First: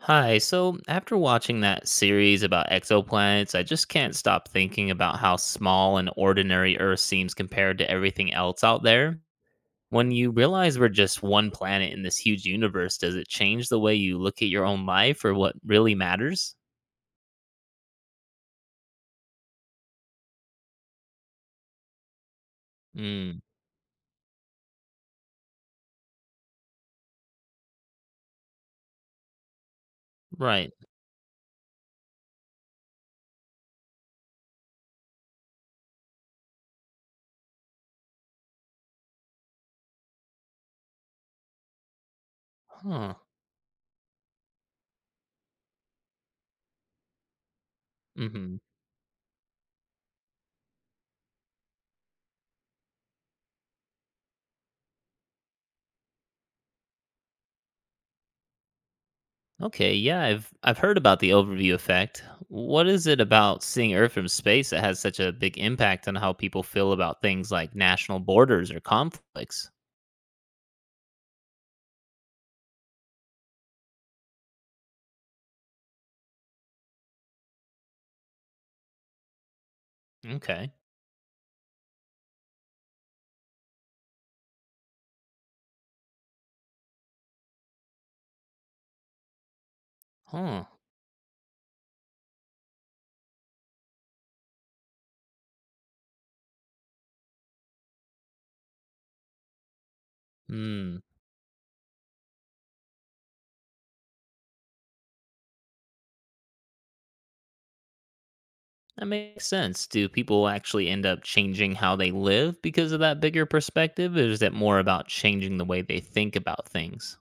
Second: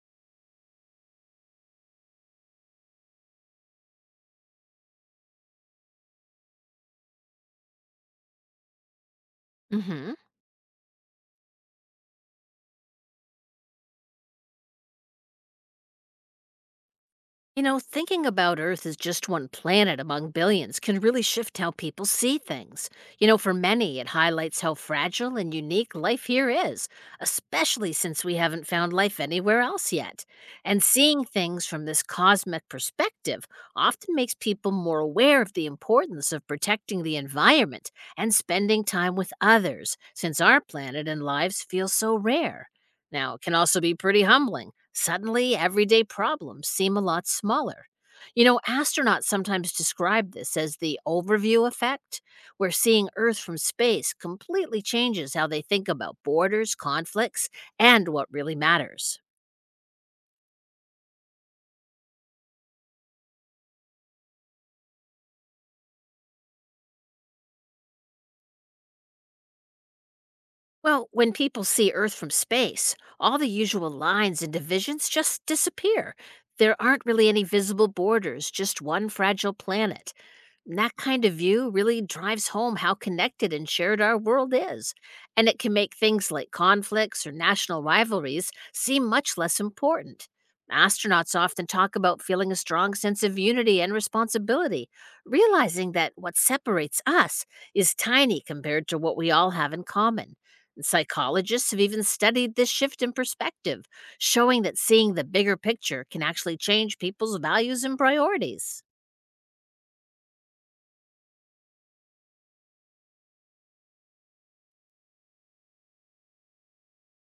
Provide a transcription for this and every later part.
Hi, so after watching that series about exoplanets, I just can't stop thinking about how small and ordinary Earth seems compared to everything else out there. When hmm you realize we're just one planet in this huge universe, does it change the way you look at your own life or what really matters? You know, thinking about Earth as just one planet among billions can really shift how people see things. You know, Mm, for many, it highlights how fragile and unique life here is, especially since we haven't found life anywhere else yet. right. And seeing things from this cosmic perspective often makes people more aware of the importance of protecting the environment and spending time with others, since our planet and lives feel so rare. Huh. Now, it can also be pretty humbling. Suddenly, everyday problems seem a lot smaller. You Mhm. know, astronauts sometimes describe this as the overview effect, where seeing Earth from space completely changes how they think about borders, conflicts, and what really matters. Okay, yeah, I've heard about the overview effect. What is it about seeing Earth from space that has such a big impact on how people feel about things like national borders or conflicts? Well, when people see Earth from space, all the usual lines and divisions just disappear. There aren't really any visible borders, just one fragile planet. Okay. That kind of view really drives home how connected and shared our world is, and it can make things like conflicts or national rivalries seem much less important. Huh. Astronauts often talk about feeling a strong sense of unity and responsibility, realizing that what separates us is tiny compared to what we all have in common. And Hmm. psychologists have even studied this shift in perspective, showing that seeing the bigger picture can actually change people's values and priorities. That makes sense. Do people actually end up changing how they live because of that bigger perspective? Or is it more about changing the way they think about things?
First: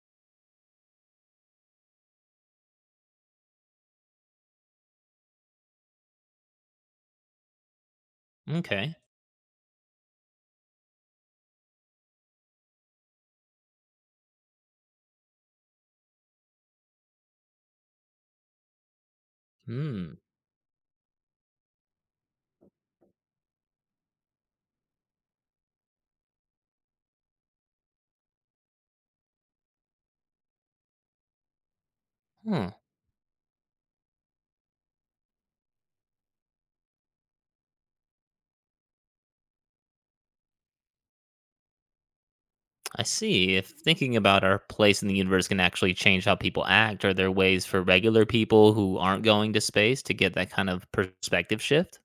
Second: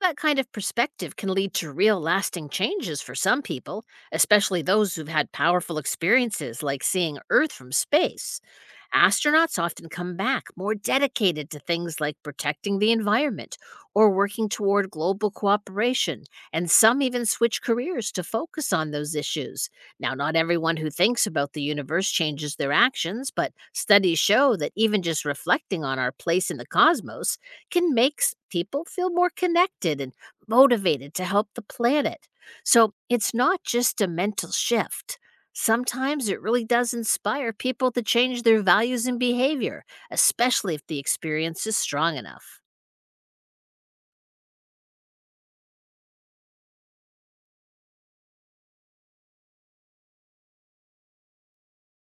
That kind of perspective can lead to real lasting changes for some people, especially those who've had powerful experiences like seeing Earth from space. Okay. Astronauts often come back more dedicated to things like protecting the environment or working toward global cooperation, and some even switch careers to focus on those issues. Now, Hmm. not everyone who thinks about the universe changes their actions, but studies show that even just reflecting on our place in the cosmos can people feel more connected and motivated to help the planet. Huh. So it's not just a mental shift. Sometimes it really does inspire people to change their values and behavior, especially if the experience is strong enough. I see. If thinking about our place in the universe can actually change how people act, are there ways for regular people who aren't going to space to get that kind of perspective shift?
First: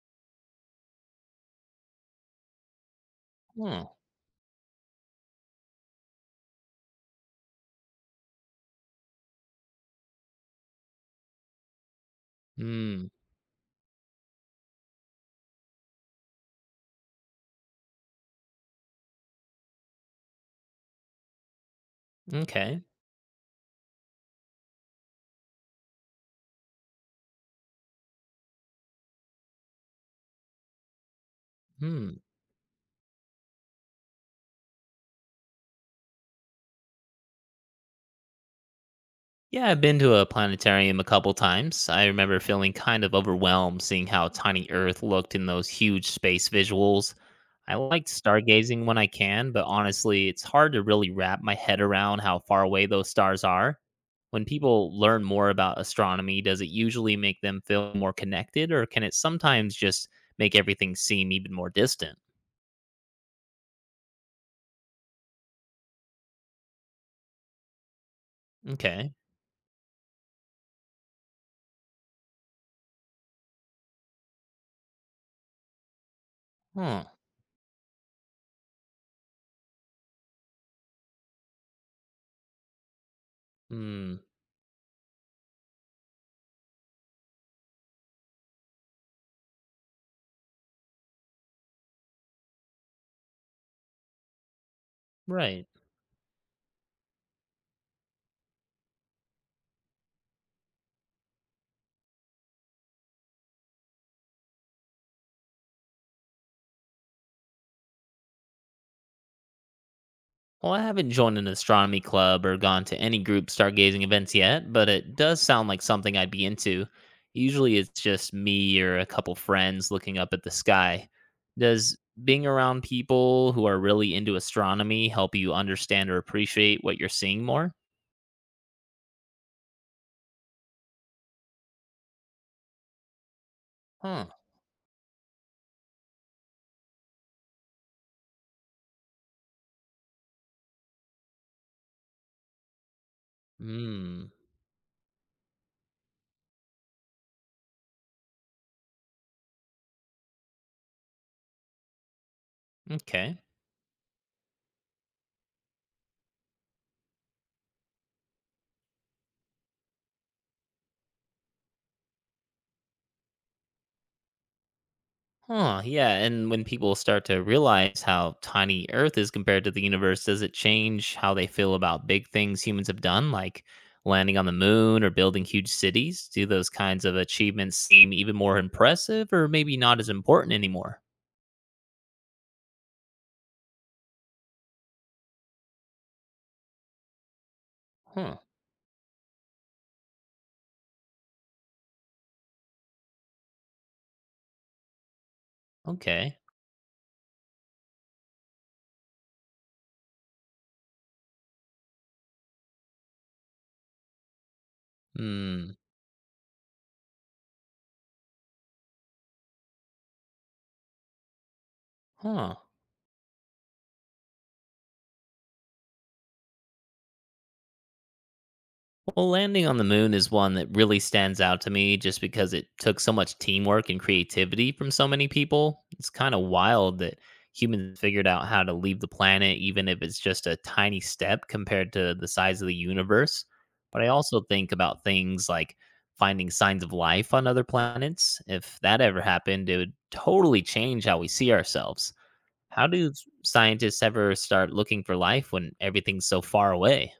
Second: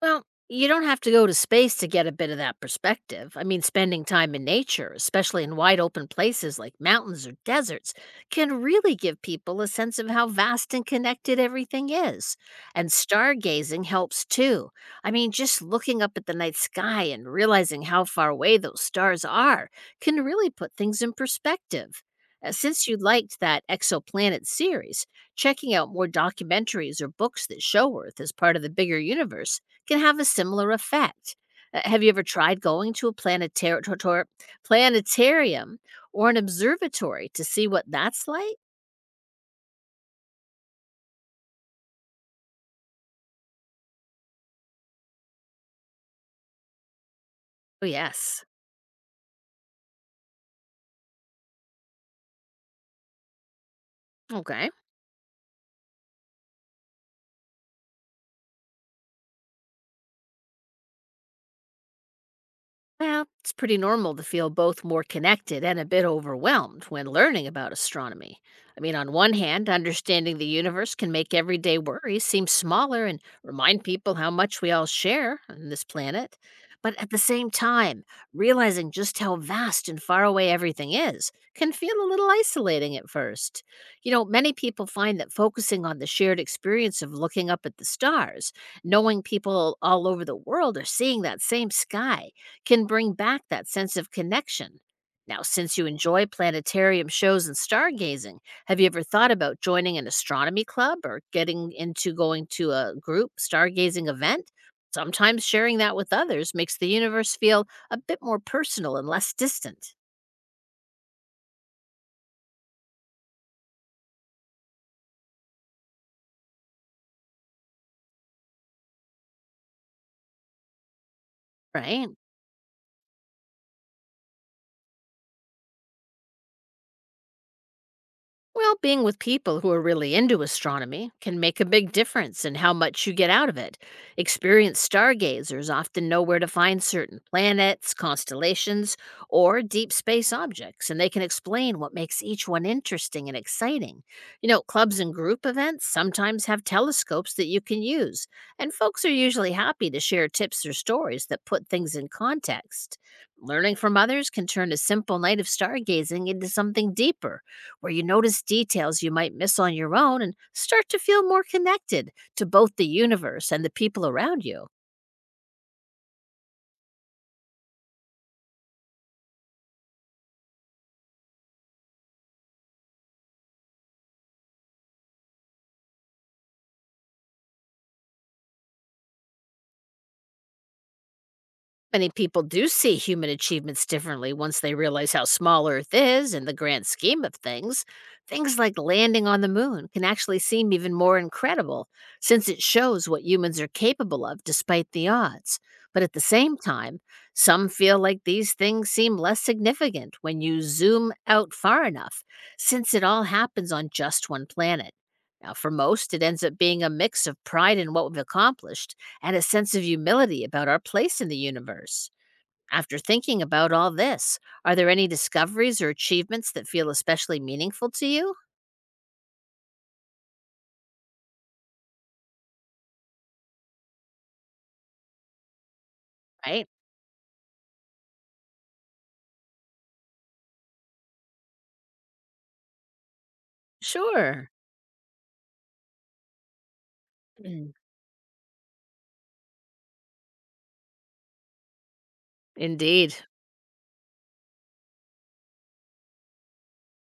Well, you don't have to go to space to get a bit of that perspective. I mean, Huh. spending time in nature, especially in wide open places like mountains or deserts, can really give people a sense of how vast and connected everything is. And Hmm. stargazing helps too. I mean, just looking up at the night sky and realizing how far away those stars are can really put things in perspective. Okay. Since you liked that exoplanet series, checking out more documentaries or books that show Earth as part of the bigger universe can have a similar effect. Have you Hmm. ever tried going to a planetarium or an observatory to see what that's like? Yeah, I've been to a planetarium a couple times. I remember feeling kind of overwhelmed seeing how tiny Earth looked in those huge space visuals. I Oh, like yes. stargazing when I can, but honestly, it's hard to really wrap my head around how far away those stars are. When Okay. people learn more about astronomy, does it usually make them feel more connected, or can it sometimes just make everything seem even more distant? Well, it's pretty normal to feel both more connected and a bit overwhelmed when learning about astronomy. I mean, Okay. on one hand, understanding the universe can make everyday worries seem smaller and remind people how much we all share on this planet. But Huh. at the same time, realizing just how vast and far away everything is can feel a little isolating at first. You Hmm. know, many people find that focusing on the shared experience of looking up at the stars, knowing people all over the world are seeing that same sky, can bring back that sense of connection. Now, Right. since you enjoy planetarium shows and stargazing, have you ever thought about joining an astronomy club or getting into going to a group stargazing event? Sometimes sharing that with others makes the universe feel a bit more personal and less distant, Well, I haven't joined an astronomy club or gone to any group stargazing events yet, but it does sound like something I'd be into. Usually it's just me or a couple friends looking up at the sky. Does right? being around people who are really into astronomy help you understand or appreciate what you're seeing more? Well, being with people who are really into astronomy can make a big difference in how much you get out of it. Huh. Experienced stargazers often know where to find certain planets, constellations, or deep space objects, and they can explain what makes each one interesting and exciting. Hmm. You know, clubs and group events sometimes have telescopes that you can use, and folks are usually happy to share tips or stories that put things in context. Okay. Learning from others can turn a simple night of stargazing into something deeper where you notice details you might miss on your own and start to feel more connected to both the universe and the people around you. Huh, yeah. And when people start to realize how tiny Earth is compared to the universe, does it change how they feel about big things humans have done, like landing on the moon or building huge cities? Do those kinds of achievements seem even more impressive or maybe not as important anymore? Many people do see human achievements differently once they realize how small Earth is in the grand scheme of things. Huh, Things like landing on the moon can actually seem even more incredible since it shows what humans are capable of despite the odds. But at the okay. same time, some feel like these things seem less significant when you zoom out far enough, since it all happens on just one planet. Now, for Hmm, most, it ends up being a mix of pride in what we've accomplished and a sense of humility about our place in the universe. huh. After thinking about all this, are there any discoveries or achievements that feel especially meaningful to you? Well, landing on the moon is one that really stands out to me just because it took so much teamwork and creativity from so many people. It's kind of Right? wild that humans figured out how to leave the planet, even if it's just a tiny step compared to the size of the universe. But I also Sure. think about things like finding signs of life on other Mm, planets. If that ever happened, it would totally change how we see ourselves. How do indeed. scientists ever start looking for life when everything's so far away?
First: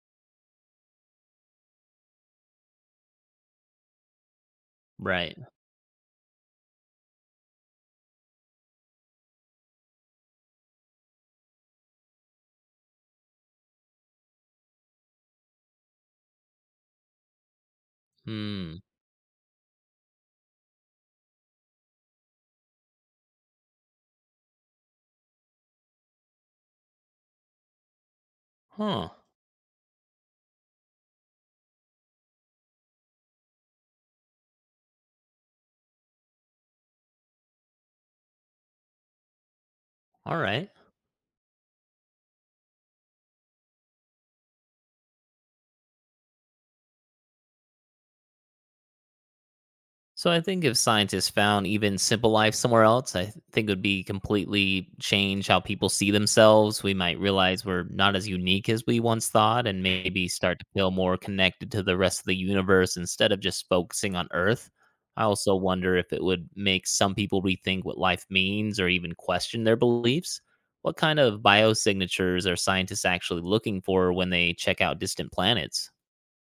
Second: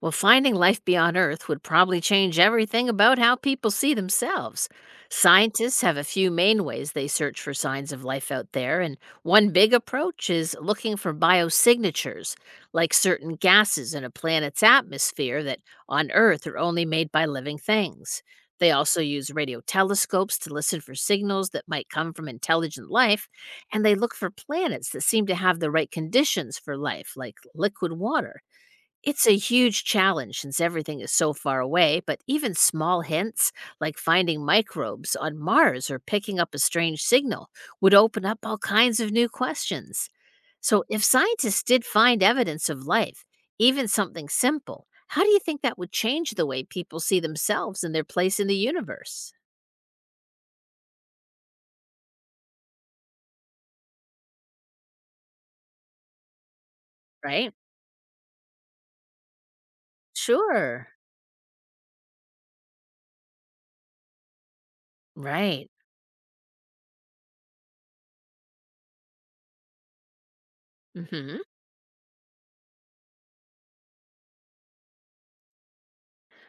Well, finding life beyond Earth would probably change everything about how people see themselves. Right. Scientists have a few main ways they search for signs of life out there, and one big approach is looking for biosignatures, like certain gases in a planet's atmosphere that on Earth are only made by living things. They Hmm. also use radio telescopes to listen for signals that might come from intelligent life, and they look for planets that seem to have the right conditions for life, like liquid water. Huh. It's a huge challenge since everything is so far away, but even small hints, like finding microbes on Mars or picking up a strange signal, would open up all kinds of new questions. All right. So, if scientists did find evidence of life, even something simple, how do you think that would change the way people see themselves and their place in the universe? So I think if scientists found even simple life somewhere else, I think it would be completely change how people see themselves. We might Right? realize we're not as unique as we once thought and maybe start to Sure. feel more connected to the rest of the universe instead of just focusing on Earth. I also Right. wonder if it would make some people rethink what life means or even question their beliefs. What kind hmm of biosignatures are scientists actually looking for when they check out distant planets?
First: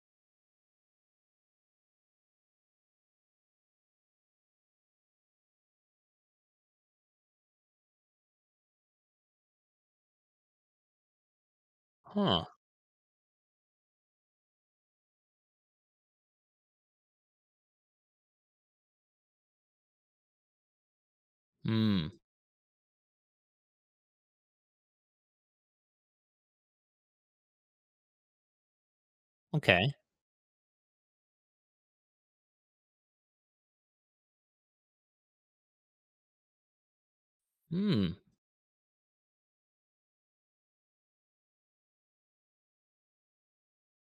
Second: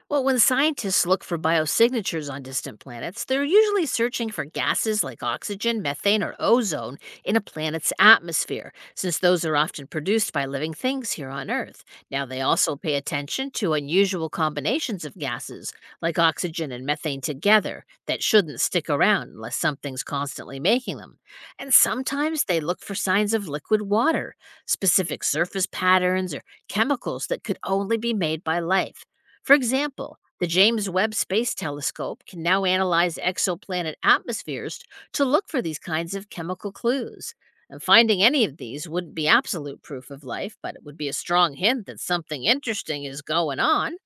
Well, when scientists look for biosignatures on distant planets, they're usually searching for gases like oxygen, methane, or ozone in a planet's atmosphere, since those are often produced by living things here on Earth. Now, they Huh. also pay attention to unusual combinations of gases, like oxygen and methane together, that shouldn't stick around unless something's constantly making them. And Hmm. sometimes they look for signs of liquid water, specific surface patterns, or chemicals that could only be made by life. For Okay. example, the James Webb Space Telescope can now analyze exoplanet atmospheres to look for these kinds of chemical clues. And Hmm. finding any of these wouldn't be absolute proof of life, but it would be a strong hint that something interesting is going on.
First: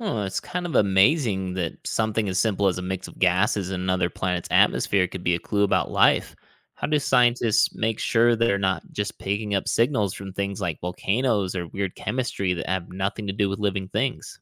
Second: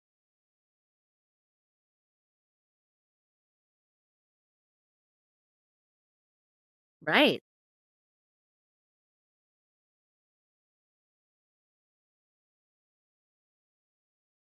Oh, it's kind of amazing that something as simple as a mix of gases in another planet's atmosphere could be a clue about life. How do Right. scientists make sure they're not just picking up signals from things like volcanoes or weird chemistry that have nothing to do with living things?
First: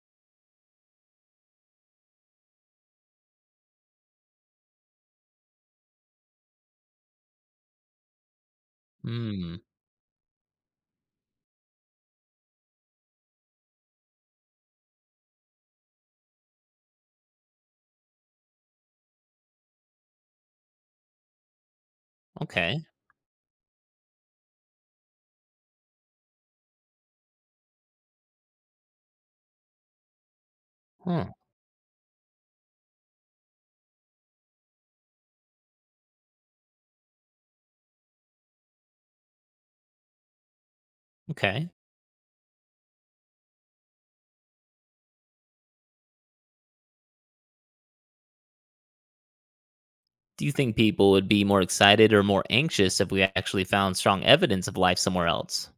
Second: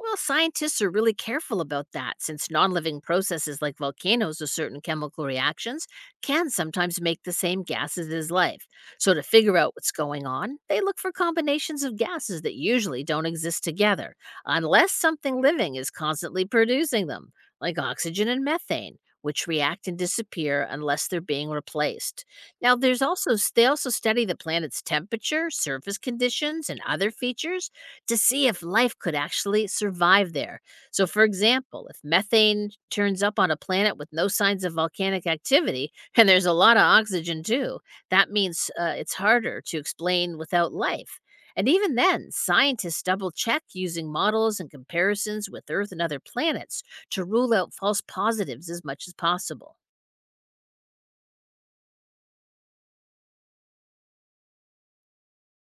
Well, scientists are really careful about that since non living processes like volcanoes or certain chemical reactions can sometimes make the same gases as life. So, to figure Hmm. out what's going on, they look for combinations of gases that usually don't exist together, unless something living is constantly producing them, like oxygen and methane. Which react and disappear unless they're being replaced. Now, Okay. there's also they also study the planet's temperature, surface conditions, and other features to see if life could actually survive there. So, for Huh. example, if methane turns up on a planet with no signs of volcanic activity, and there's a lot of oxygen too, that means it's harder to explain without life. And Okay. even then, scientists double check using models and comparisons with Earth and other planets to rule out false positives as much as possible. Do you think people would be more excited or more anxious if we actually found strong evidence of life somewhere else?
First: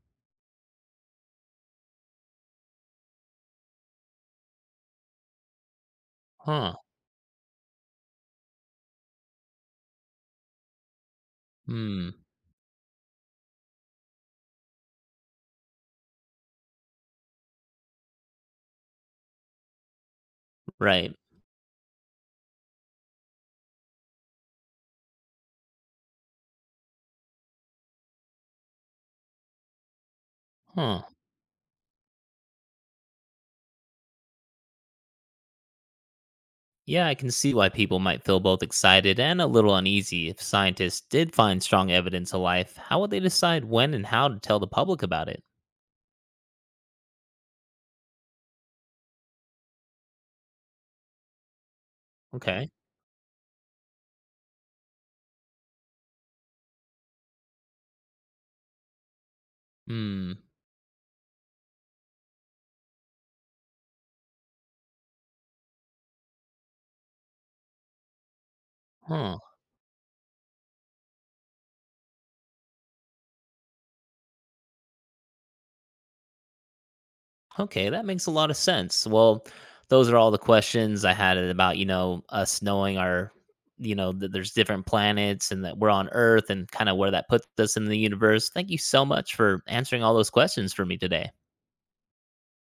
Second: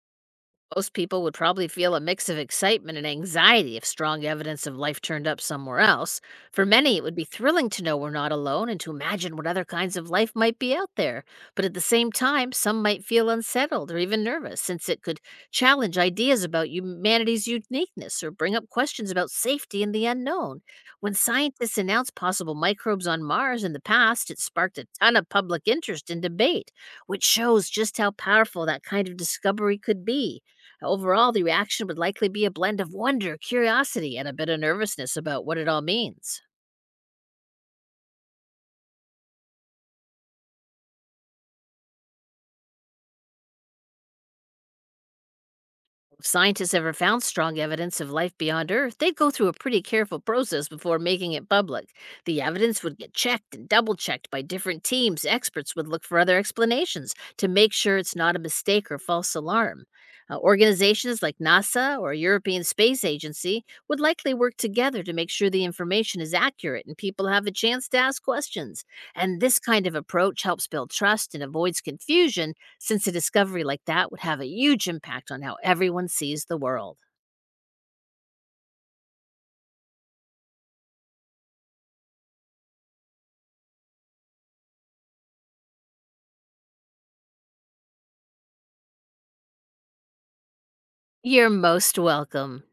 Most people would probably feel a mix of excitement and anxiety if strong evidence of life turned up somewhere else. For Huh. many, it would be thrilling to know we're not alone and to imagine what other kinds of life might be out there. But at the Hmm. same time, some might feel unsettled or even nervous since it could challenge ideas about humanity's uniqueness or bring up questions about safety and the unknown. When Right. scientists announced possible microbes on Mars in the past, it sparked a ton of public interest and debate, which shows just how powerful that kind of discovery could be. Huh. Overall, the reaction would likely be a blend of wonder, curiosity, and a bit of nervousness about what it all means. Yeah, I can see why people might feel both excited and a little uneasy. If scientists did find strong evidence of life, how would they decide when and how to tell the public about it? If scientists ever found strong evidence of life beyond Earth, they'd go through a pretty careful process before making it public. The Okay. evidence would get checked and double checked by different teams. Experts would look for other explanations to make sure it's not a mistake or false alarm. Hmm. Organizations like NASA or European Space Agency would likely work together to make sure the information is accurate and people have a chance to ask questions. Huh. And this kind of approach helps build trust and avoids confusion since a discovery like that would have a huge impact on how everyone sees the world. Okay, that makes a lot of sense. Well, those are all the questions I had about, us knowing our, that there's different planets and that we're on Earth and kind of where that puts us in the universe. Thank you so much for answering all those questions for me today. You're most welcome.